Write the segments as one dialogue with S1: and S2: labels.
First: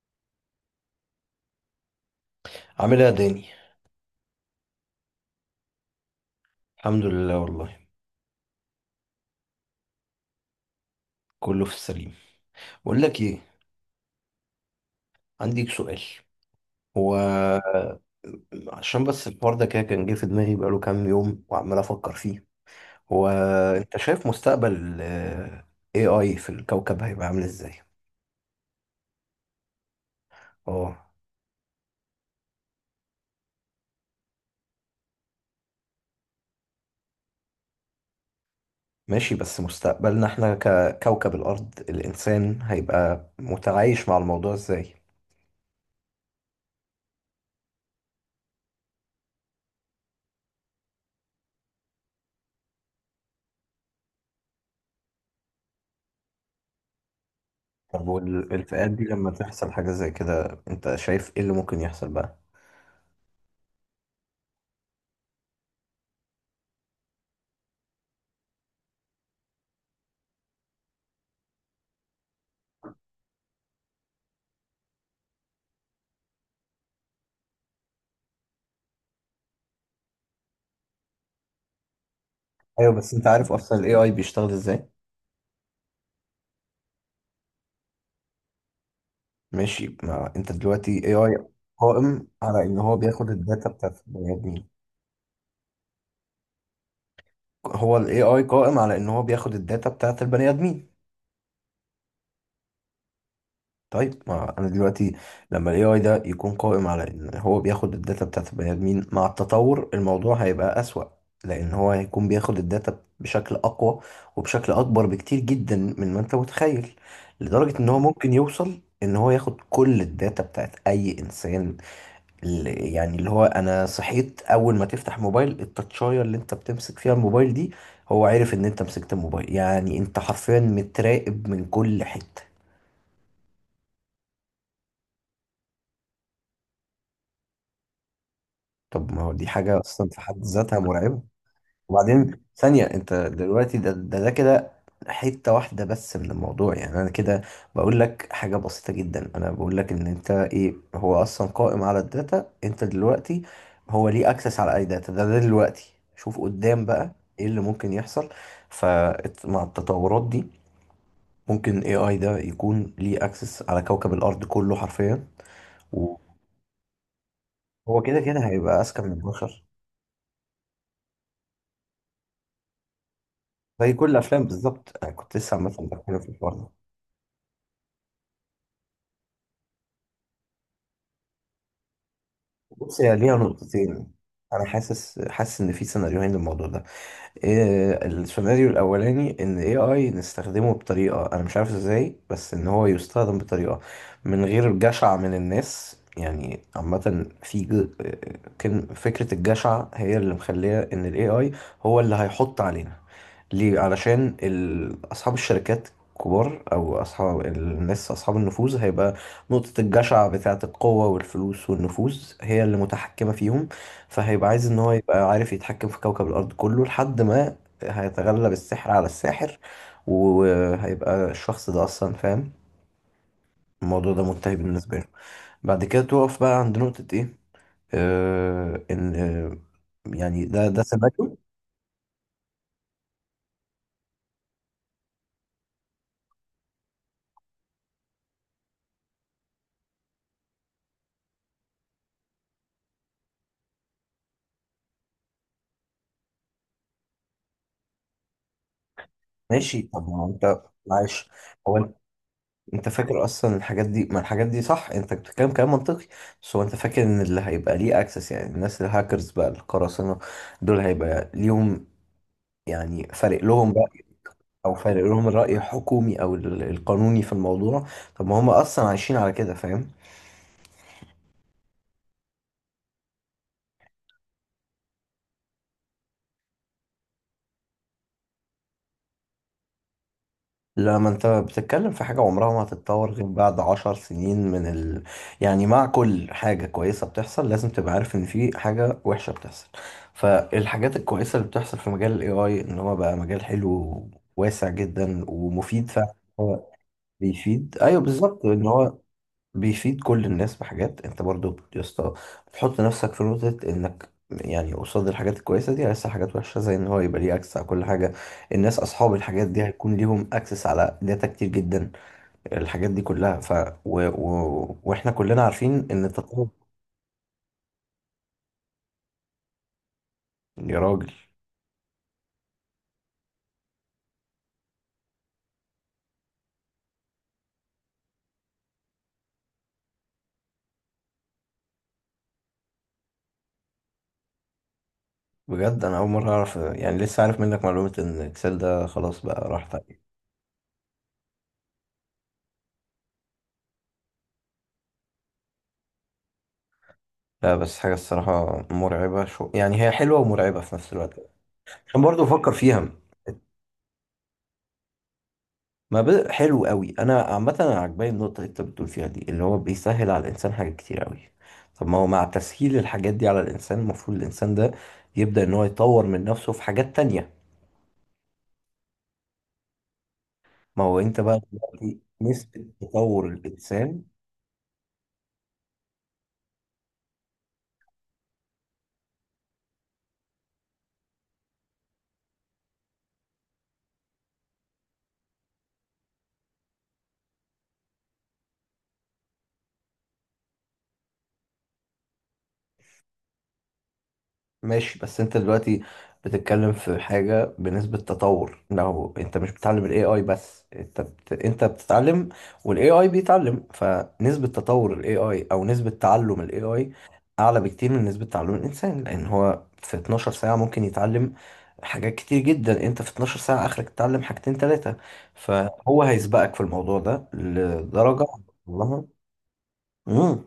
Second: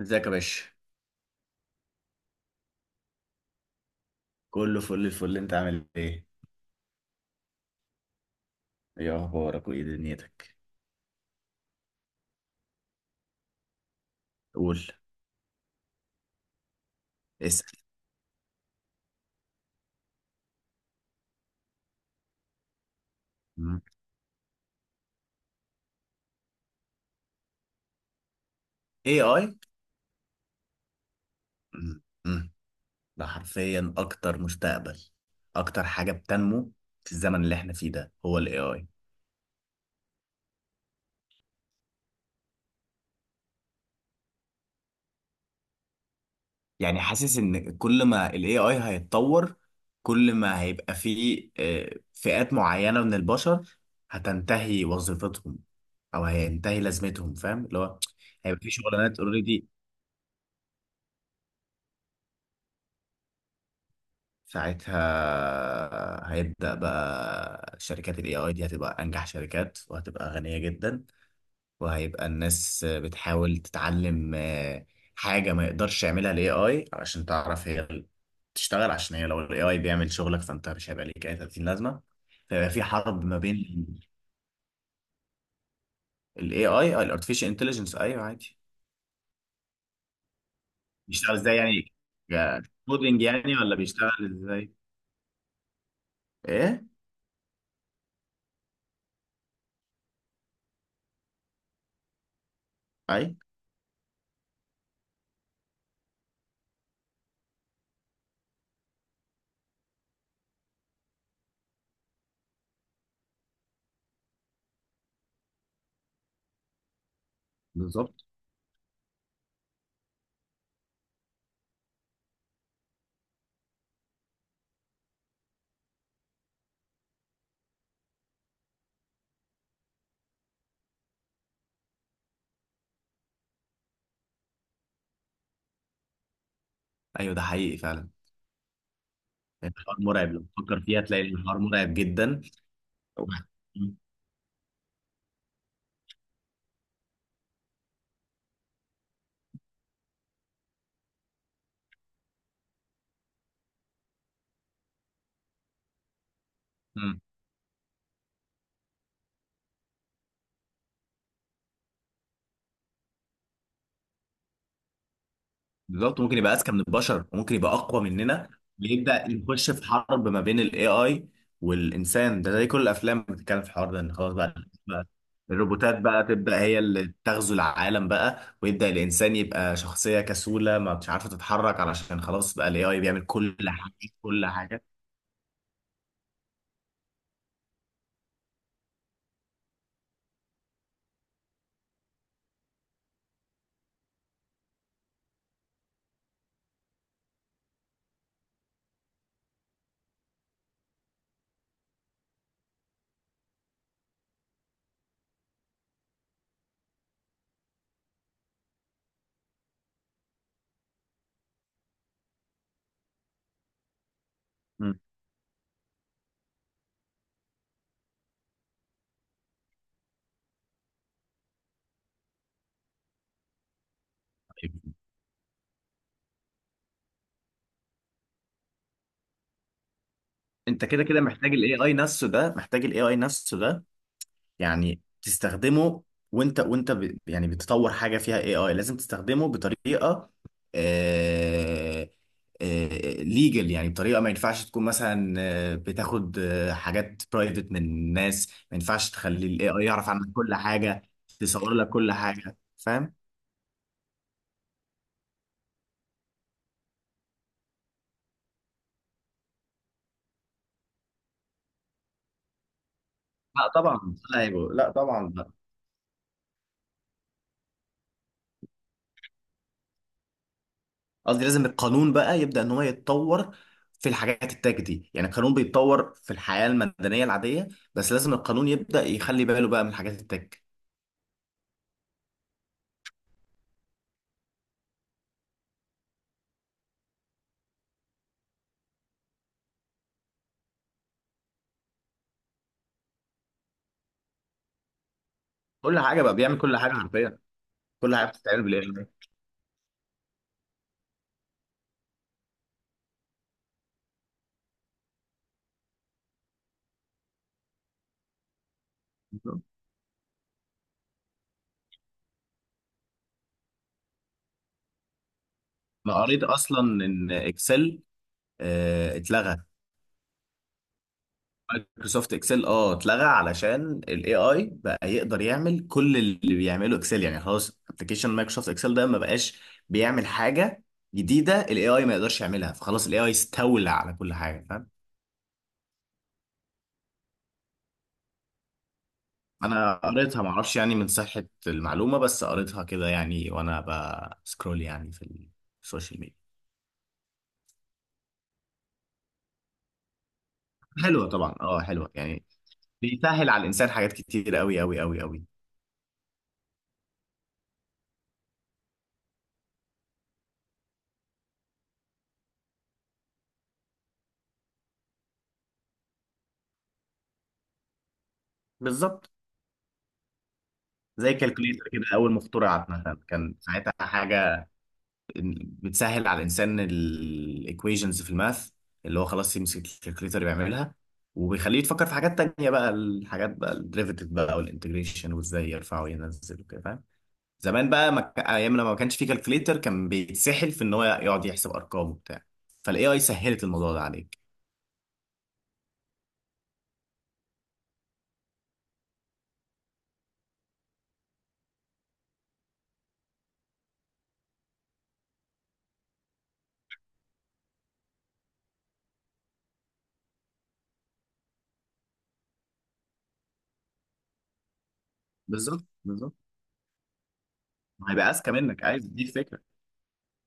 S1: ازيك يا باشا؟
S2: عامل ايه يا داني؟
S1: كله فل الفل، انت عامل ايه؟
S2: الحمد لله والله،
S1: ايه اخبارك وايه دنيتك؟
S2: كله في السليم. بقول لك ايه؟
S1: قول،
S2: عندي سؤال. هو
S1: اسال.
S2: عشان بس الحوار ده كده كان جه في دماغي بقاله كام يوم وعمال افكر فيه. هو
S1: مم.
S2: انت شايف مستقبل ال AI في الكوكب هيبقى عامل ازاي؟
S1: اي اي.
S2: اه.
S1: مم. مم. ده حرفيا اكتر مستقبل، اكتر حاجه بتنمو في الزمن اللي احنا فيه ده هو الاي اي.
S2: ماشي، بس مستقبلنا احنا ككوكب الارض الانسان هيبقى متعايش مع الموضوع ازاي؟
S1: يعني حاسس ان كل ما الاي اي هيتطور، كل ما هيبقى فيه فئات معينه من البشر هتنتهي وظيفتهم او هينتهي لازمتهم، فاهم اللي هو
S2: طب
S1: هيبقى في
S2: والالتقاءات دي
S1: شغلانات
S2: لما
S1: اوريدي.
S2: تحصل حاجة زي كده انت شايف ايه اللي ممكن يحصل بقى؟
S1: ساعتها هيبدأ بقى شركات ال AI دي هتبقى أنجح شركات وهتبقى غنية جدا، وهيبقى الناس بتحاول تتعلم حاجة ما يقدرش يعملها ال AI علشان تعرف هي تشتغل. عشان هي لو ال AI بيعمل شغلك فأنت مش هيبقى ليك أي 30 لازمة. فيبقى في
S2: ايوه، بس
S1: حرب
S2: انت
S1: ما
S2: عارف اصلا ال
S1: بين
S2: AI بيشتغل ازاي؟
S1: ال AI. ال Artificial Intelligence، أيوه عادي.
S2: ماشي. ما انت دلوقتي اي
S1: بيشتغل
S2: اي
S1: إزاي يعني؟
S2: قائم على ان هو
S1: كودينج
S2: بياخد
S1: يعني
S2: الداتا
S1: ولا
S2: بتاعت
S1: بيشتغل
S2: البني ادمين.
S1: إزاي؟ إيه؟
S2: هو الاي اي قائم على ان هو بياخد الداتا بتاعت البني ادمين.
S1: أي.
S2: طيب ما انا دلوقتي، لما الاي اي ده يكون قائم على ان هو بياخد الداتا بتاعت البني ادمين مع التطور الموضوع هيبقى اسوأ. لان هو هيكون بياخد الداتا بشكل اقوى وبشكل اكبر بكتير جدا من ما انت متخيل. لدرجة ان هو
S1: بالظبط.
S2: ممكن يوصل ان هو ياخد كل الداتا بتاعت اي انسان. ال- يعني اللي هو انا صحيت اول ما تفتح موبايل، التاتشاية اللي انت بتمسك فيها الموبايل دي هو عارف ان انت مسكت الموبايل، يعني انت حرفيا متراقب من كل حتة.
S1: أيوه ده حقيقي فعلا.
S2: طب ما هو دي حاجة
S1: الحوار
S2: اصلا في
S1: مرعب،
S2: حد
S1: لو
S2: ذاتها
S1: تفكر فيها
S2: مرعبة.
S1: تلاقي الحوار مرعب جدا.
S2: وبعدين ثانية انت دلوقتي ده كده، حتة واحدة بس من الموضوع، يعني انا كده بقول لك حاجة بسيطة جدا. انا بقول لك ان انت ايه هو اصلا قائم على الداتا انت دلوقتي. هو ليه اكسس على اي داتا؟ ده دلوقتي شوف قدام بقى
S1: مم.
S2: ايه اللي ممكن يحصل. فمع التطورات دي ممكن اي اي ده يكون ليه اكسس على كوكب الارض كله حرفيا. وهو
S1: بالظبط، ممكن يبقى اذكى من البشر وممكن يبقى اقوى
S2: كده كده
S1: مننا.
S2: هيبقى اذكى من
S1: ويبدا
S2: البشر.
S1: يخش في حرب ما بين الاي اي والانسان، ده زي كل الافلام بتتكلم في الحوار
S2: زي
S1: ده
S2: كل
S1: ان خلاص
S2: الافلام
S1: بقى.
S2: بالظبط،
S1: بقى
S2: انا كنت لسه عامة
S1: الروبوتات
S2: بتكلم
S1: بقى
S2: في الحوار
S1: تبدا
S2: ده.
S1: هي اللي تغزو العالم بقى، ويبدا الانسان يبقى شخصيه كسوله ما مش عارفه تتحرك، علشان خلاص بقى الاي
S2: بص،
S1: اي
S2: هي
S1: بيعمل
S2: ليها
S1: كل حاجه.
S2: نقطتين.
S1: كل
S2: انا
S1: حاجه.
S2: حاسس ان في سيناريوهين للموضوع ده. إيه السيناريو الاولاني؟ ان اي اي نستخدمه بطريقه انا مش عارف ازاي، بس ان هو يستخدم بطريقه من غير جشع من الناس، يعني عامه في كان فكره الجشع هي اللي مخليه ان الاي اي هو اللي هيحط علينا. ليه؟ علشان اصحاب الشركات كبار او اصحاب الناس اصحاب النفوذ، هيبقى نقطة الجشع بتاعة القوة والفلوس والنفوذ هي اللي متحكمة فيهم. فهيبقى عايز ان هو
S1: مم.
S2: يبقى عارف يتحكم في كوكب الارض كله لحد ما هيتغلب السحر على الساحر. وهيبقى الشخص ده اصلا فاهم الموضوع ده منتهي بالنسبه له. بعد كده توقف بقى عند نقطه ايه؟ آه ان آه يعني ده
S1: انت كده كده
S2: سمعته.
S1: محتاج الاي اي نفسه ده، يعني تستخدمه. وانت ب... يعني بتطور حاجه فيها اي اي لازم تستخدمه بطريقه آه... ليجل، يعني بطريقه ما ينفعش تكون مثلا بتاخد حاجات برايفت من الناس. ما ينفعش تخلي الاي
S2: ماشي.
S1: اي
S2: طب
S1: يعرف
S2: ما هو
S1: عنك كل
S2: انت
S1: حاجه،
S2: معلش.
S1: تصور
S2: هو
S1: لك
S2: انت
S1: كل حاجه،
S2: انت
S1: فاهم.
S2: فاكر اصلا الحاجات دي. ما الحاجات دي صح، انت بتتكلم كلام منطقي. بس هو انت فاكر ان اللي هيبقى ليه اكسس، يعني الناس الهاكرز بقى، القراصنه دول هيبقى ليهم يعني فارق
S1: لا
S2: لهم بقى؟
S1: طبعا،
S2: او
S1: لا
S2: فارق لهم
S1: طبعا.
S2: الرأي الحكومي او القانوني في الموضوع؟ طب ما هم اصلا عايشين على كده فاهم.
S1: قصدي لازم القانون بقى يبدأ ان هو يتطور في الحاجات التاج دي. يعني القانون بيتطور في الحياة المدنية العادية، بس لازم القانون يبدأ يخلي باله بقى من الحاجات التاج.
S2: لما انت بتتكلم في حاجة عمرها ما هتتطور غير بعد عشر سنين يعني مع كل حاجة كويسة بتحصل لازم تبقى عارف ان في حاجة وحشة بتحصل. فالحاجات الكويسة اللي بتحصل في مجال الاي اي ان هو بقى مجال حلو واسع جدا ومفيد
S1: كل
S2: فعلا.
S1: حاجة بقى، بيعمل
S2: هو
S1: كل حاجة حرفيا،
S2: بيفيد. ايوه،
S1: كل حاجة
S2: بالظبط،
S1: بتتعمل
S2: ان
S1: بالاي
S2: هو
S1: اي.
S2: بيفيد كل الناس بحاجات. انت برضو يا اسطى، بتحط نفسك في نقطة انك يعني قصاد الحاجات الكويسة دي لسه حاجات وحشة، زي ان هو يبقى ليه اكسس على كل حاجة. الناس اصحاب الحاجات دي هيكون ليهم اكسس على داتا كتير جدا، الحاجات دي كلها. واحنا كلنا عارفين ان
S1: انا قريت
S2: التطور.
S1: اصلا ان اكسل اتلغى.
S2: يا راجل.
S1: مايكروسوفت اكسل اه اتلغى، علشان الاي اي بقى يقدر يعمل كل اللي بيعمله اكسل. يعني خلاص ابلكيشن مايكروسوفت اكسل ده ما بقاش بيعمل حاجة جديدة الاي اي ما يقدرش يعملها، فخلاص الاي اي استولى على كل حاجة، فاهم.
S2: بجد انا اول مرة اعرف، يعني لسه عارف منك معلومة ان اكسل ده خلاص بقى راح
S1: انا
S2: تقريبا.
S1: قريتها، معرفش يعني من صحة المعلومة، بس قريتها كده يعني وانا بسكرول يعني في السوشيال ميديا.
S2: لا، بس حاجة الصراحة مرعبة. شو يعني، هي حلوة ومرعبة في نفس الوقت.
S1: حلوة طبعا، اه
S2: عشان
S1: حلوة
S2: برضو
S1: يعني،
S2: بفكر فيها.
S1: بيسهل على الانسان حاجات كتير قوي قوي قوي قوي.
S2: ما بد... حلو قوي. انا عامه انا عجباني النقطه اللي انت بتقول فيها دي، اللي هو بيسهل على الانسان حاجات كتير قوي. طب ما هو مع تسهيل الحاجات دي على الانسان المفروض الانسان ده يبدا ان هو يطور من نفسه في حاجات تانية.
S1: بالظبط.
S2: ما هو انت
S1: زي
S2: بقى
S1: كالكوليتر
S2: دلوقتي
S1: كده، اول ما
S2: نسبه
S1: اخترعت مثلا
S2: تطور
S1: كان ساعتها
S2: الانسان.
S1: حاجة بتسهل على الانسان الايكويشنز في الماث. اللي هو خلاص يمسك الكالكوليتر بيعملها، وبيخليه يتفكر في حاجات تانية بقى، الحاجات بقى الديريفيتيف بقى والانتجريشن وازاي يرفع وينزل وكده، فاهم. زمان بقى ما ك- ايام لما ما كانش في كالكوليتر كان بيتسحل في ان هو يقعد يحسب ارقام وبتاع. فالاي اي سهلت الموضوع ده عليك.
S2: ماشي، بس انت دلوقتي بتتكلم في حاجة بنسبة تطور. لو انت مش بتتعلم ال AI بس انت انت بتتعلم وال AI بيتعلم، فنسبة تطور ال AI او نسبة تعلم ال AI اعلى بكتير من نسبة تعلم الانسان. لان هو في 12 ساعة ممكن يتعلم حاجات كتير جدا، انت في 12 ساعة اخرك تتعلم حاجتين تلاتة.
S1: بالظبط
S2: فهو
S1: بالظبط،
S2: هيسبقك في الموضوع ده لدرجة.
S1: هيبقى اذكى منك، عايز
S2: والله.
S1: دي الفكره.
S2: مم.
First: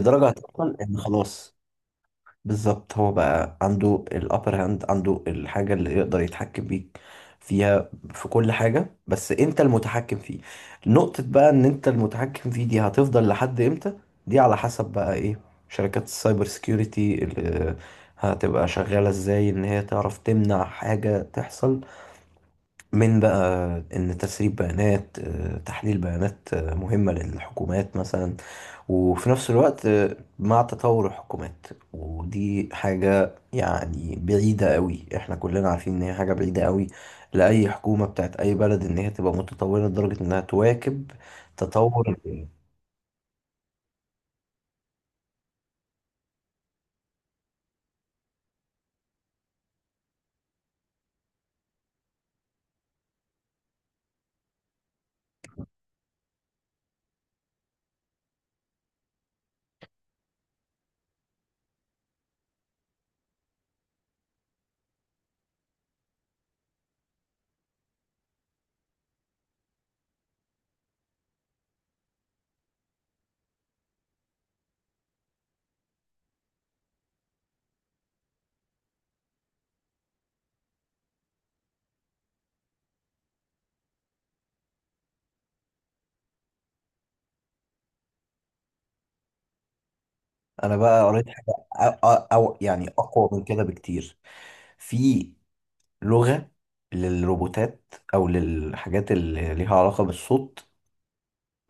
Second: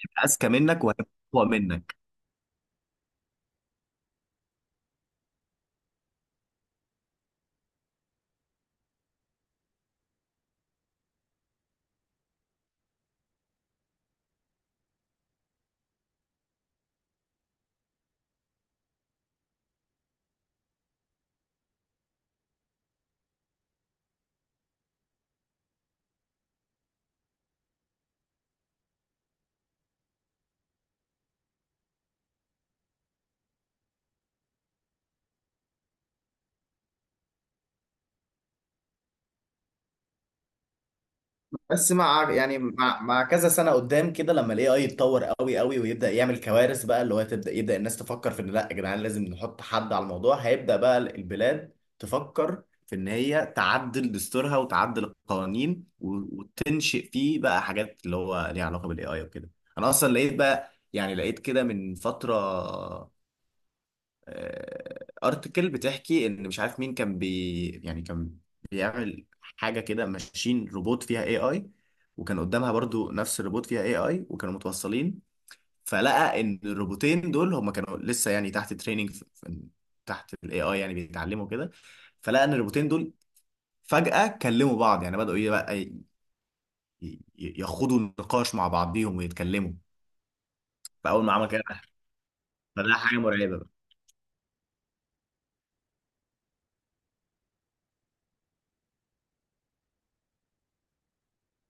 S1: هيبقى اذكى
S2: هتوصل
S1: منك
S2: ان
S1: وهيبقى اقوى
S2: خلاص.
S1: منك.
S2: بالظبط، هو بقى عنده الابر هاند، عنده الحاجة اللي يقدر يتحكم بيك فيها في كل حاجة، بس انت المتحكم فيه. نقطة بقى ان انت المتحكم فيه دي هتفضل لحد امتى؟ دي على حسب بقى ايه؟ شركات السايبر سيكيورتي اللي هتبقى شغالة ازاي ان هي تعرف تمنع حاجة تحصل، من بقى ان تسريب بيانات تحليل بيانات مهمة للحكومات مثلا. وفي نفس الوقت مع تطور الحكومات. ودي حاجة يعني بعيدة قوي، احنا كلنا عارفين ان هي حاجة بعيدة قوي لأي حكومة بتاعت أي بلد ان هي تبقى متطورة لدرجة انها تواكب
S1: بس
S2: تطور.
S1: مع يعني مع كذا سنه قدام كده، لما الاي اي يتطور قوي قوي ويبدا يعمل كوارث بقى، اللي هو يبدا الناس تفكر في ان لا يا جدعان لازم نحط حد على الموضوع. هيبدا بقى البلاد تفكر في ان هي تعدل دستورها وتعدل القوانين وتنشئ فيه بقى حاجات اللي هو ليها علاقه بالاي اي وكده. انا اصلا لقيت بقى، يعني لقيت كده من فتره ارتكل بتحكي ان مش عارف مين كان بي، يعني كان بيعمل حاجه كده، ماشين روبوت فيها اي اي وكان قدامها برضو نفس الروبوت فيها اي اي، وكانوا متوصلين. فلقى ان الروبوتين دول هم كانوا لسه يعني تحت تريننج، تحت الاي اي يعني بيتعلموا كده. فلقى ان الروبوتين دول فجأة كلموا بعض، يعني بدأوا ايه بقى يخوضوا نقاش مع بعضيهم ويتكلموا.
S2: انا بقى
S1: فأول
S2: قريت
S1: ما عمل كده،
S2: حاجة، أو يعني
S1: فده حاجة
S2: أقوى من
S1: مرعبة
S2: كده
S1: بقى.
S2: بكتير. في لغة للروبوتات أو للحاجات اللي ليها علاقة بالصوت.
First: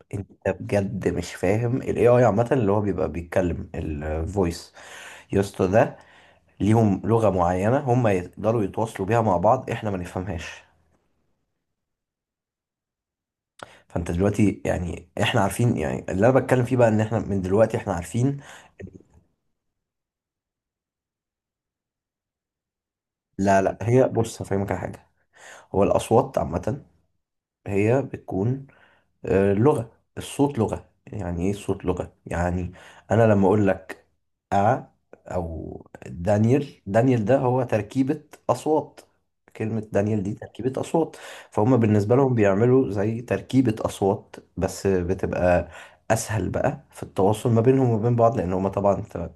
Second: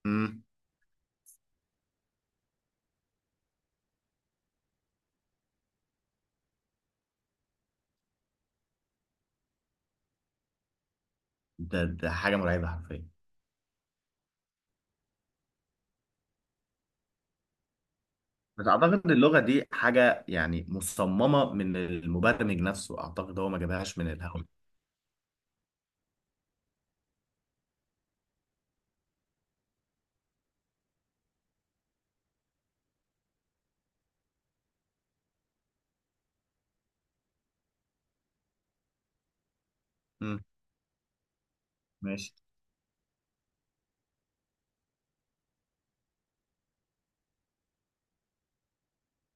S1: مم.
S2: انت بجد مش فاهم ال AI عامة اللي هو بيبقى بيتكلم الفويس يا اسطى ده، ليهم لغة معينة هم يقدروا يتواصلوا بيها مع بعض احنا ما نفهمهاش.
S1: ده حاجة مرعبة حرفيا.
S2: فانت دلوقتي يعني احنا عارفين، يعني اللي انا بتكلم فيه بقى ان احنا من دلوقتي احنا عارفين.
S1: بس اعتقد اللغه دي حاجه يعني مصممه من المبرمج نفسه، اعتقد هو ما
S2: لا لا،
S1: جابهاش
S2: هي
S1: من
S2: بص
S1: الهوا.
S2: هفهمك على حاجة. هو الأصوات عامة هي بتكون لغة. الصوت لغة، يعني ايه الصوت لغة يعني؟ انا لما اقول لك ا او دانيال، دانيال ده هو تركيبة اصوات. كلمة دانيال دي
S1: امم،
S2: تركيبة اصوات. فهم بالنسبة
S1: ماشي،
S2: لهم بيعملوا زي تركيبة اصوات بس بتبقى اسهل بقى في التواصل ما بينهم وبين بعض، لان هم طبعا انت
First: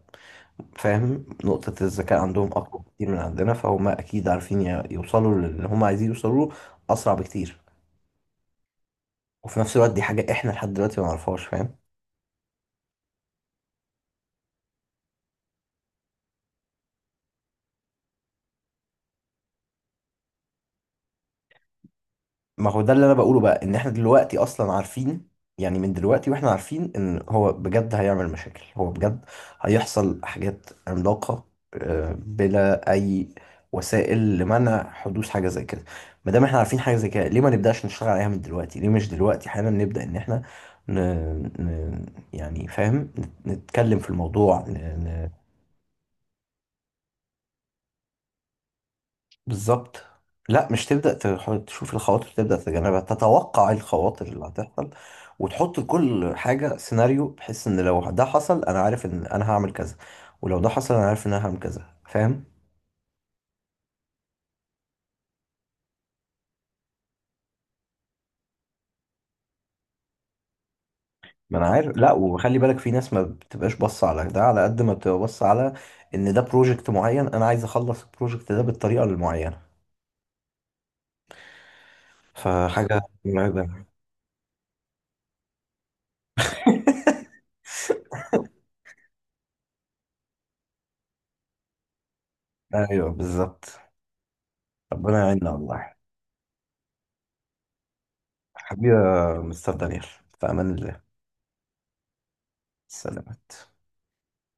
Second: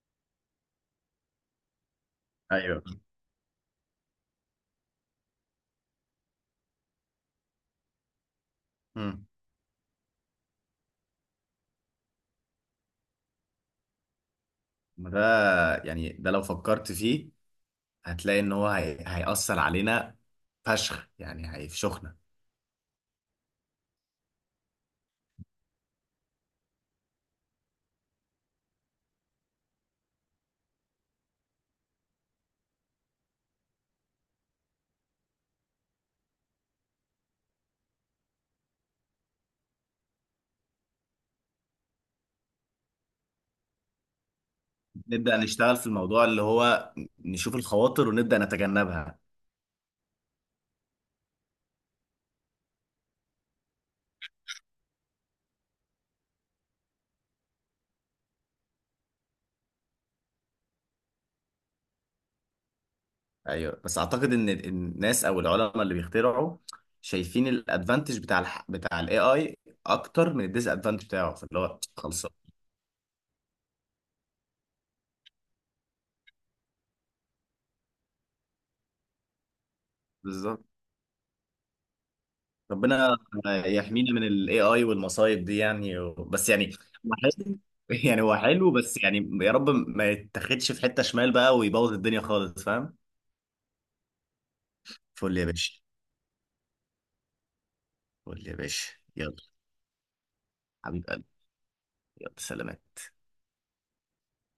S2: فاهم نقطة الذكاء عندهم اقوى
S1: ايوه،
S2: بكتير من عندنا. فهم اكيد عارفين يوصلوا للي هم عايزين يوصلوا له اسرع بكتير.
S1: امم.
S2: وفي نفس الوقت دي حاجة احنا لحد دلوقتي ما نعرفهاش فاهم.
S1: ده يعني ده لو فكرت فيه هتلاقي ان هو هيأثر علينا فشخ، يعني هيفشخنا.
S2: ما هو ده اللي انا بقوله بقى، ان احنا دلوقتي اصلا عارفين، يعني من دلوقتي واحنا عارفين ان هو بجد هيعمل مشاكل، هو بجد هيحصل حاجات عملاقة بلا اي وسائل لمنع حدوث حاجة زي كده. ما دام احنا عارفين حاجة زي كده ليه ما نبدأش نشتغل عليها من دلوقتي؟ ليه مش دلوقتي حالا نبدأ ان احنا ن... ن... يعني فاهم نتكلم في الموضوع.
S1: نبدأ نشتغل في الموضوع، اللي هو نشوف الخواطر ونبدأ نتجنبها.
S2: بالظبط. لا، مش تبدأ تشوف الخواطر تبدأ تتجنبها. تتوقع إيه الخواطر اللي هتحصل وتحط لكل حاجة سيناريو، بحيث ان لو ده حصل انا عارف ان انا هعمل كذا، ولو ده حصل انا عارف ان انا هعمل كذا فاهم.
S1: ايوه، بس اعتقد ان الناس او العلماء اللي بيخترعوا شايفين الادفانتج بتاع بتاع الاي اي اكتر من الديس ادفانتج بتاعه،
S2: ما
S1: فاللي
S2: انا
S1: هو
S2: عارف. لا،
S1: خلصان.
S2: وخلي بالك في ناس ما بتبقاش باصة على ده على قد ما بتبقى باصة على ان ده بروجكت معين انا عايز اخلص البروجكت ده بالطريقة المعينة.
S1: بالظبط.
S2: فحاجة
S1: ربنا
S2: مرعبة.
S1: يحمينا من الاي اي والمصايب دي يعني، بس يعني هو حلو. يعني هو حلو بس، يعني يا رب ما يتاخدش في حتة شمال بقى ويبوظ الدنيا خالص، فاهم.
S2: ايوه بالظبط. ربنا
S1: فل يا
S2: يعيننا
S1: باشا،
S2: والله.
S1: فل يا
S2: حبيبي
S1: باشا،
S2: يا
S1: يلا.
S2: مستر دانيال، في امان الله.
S1: حبيب قلبي، يلا، سلامات.
S2: سلامات.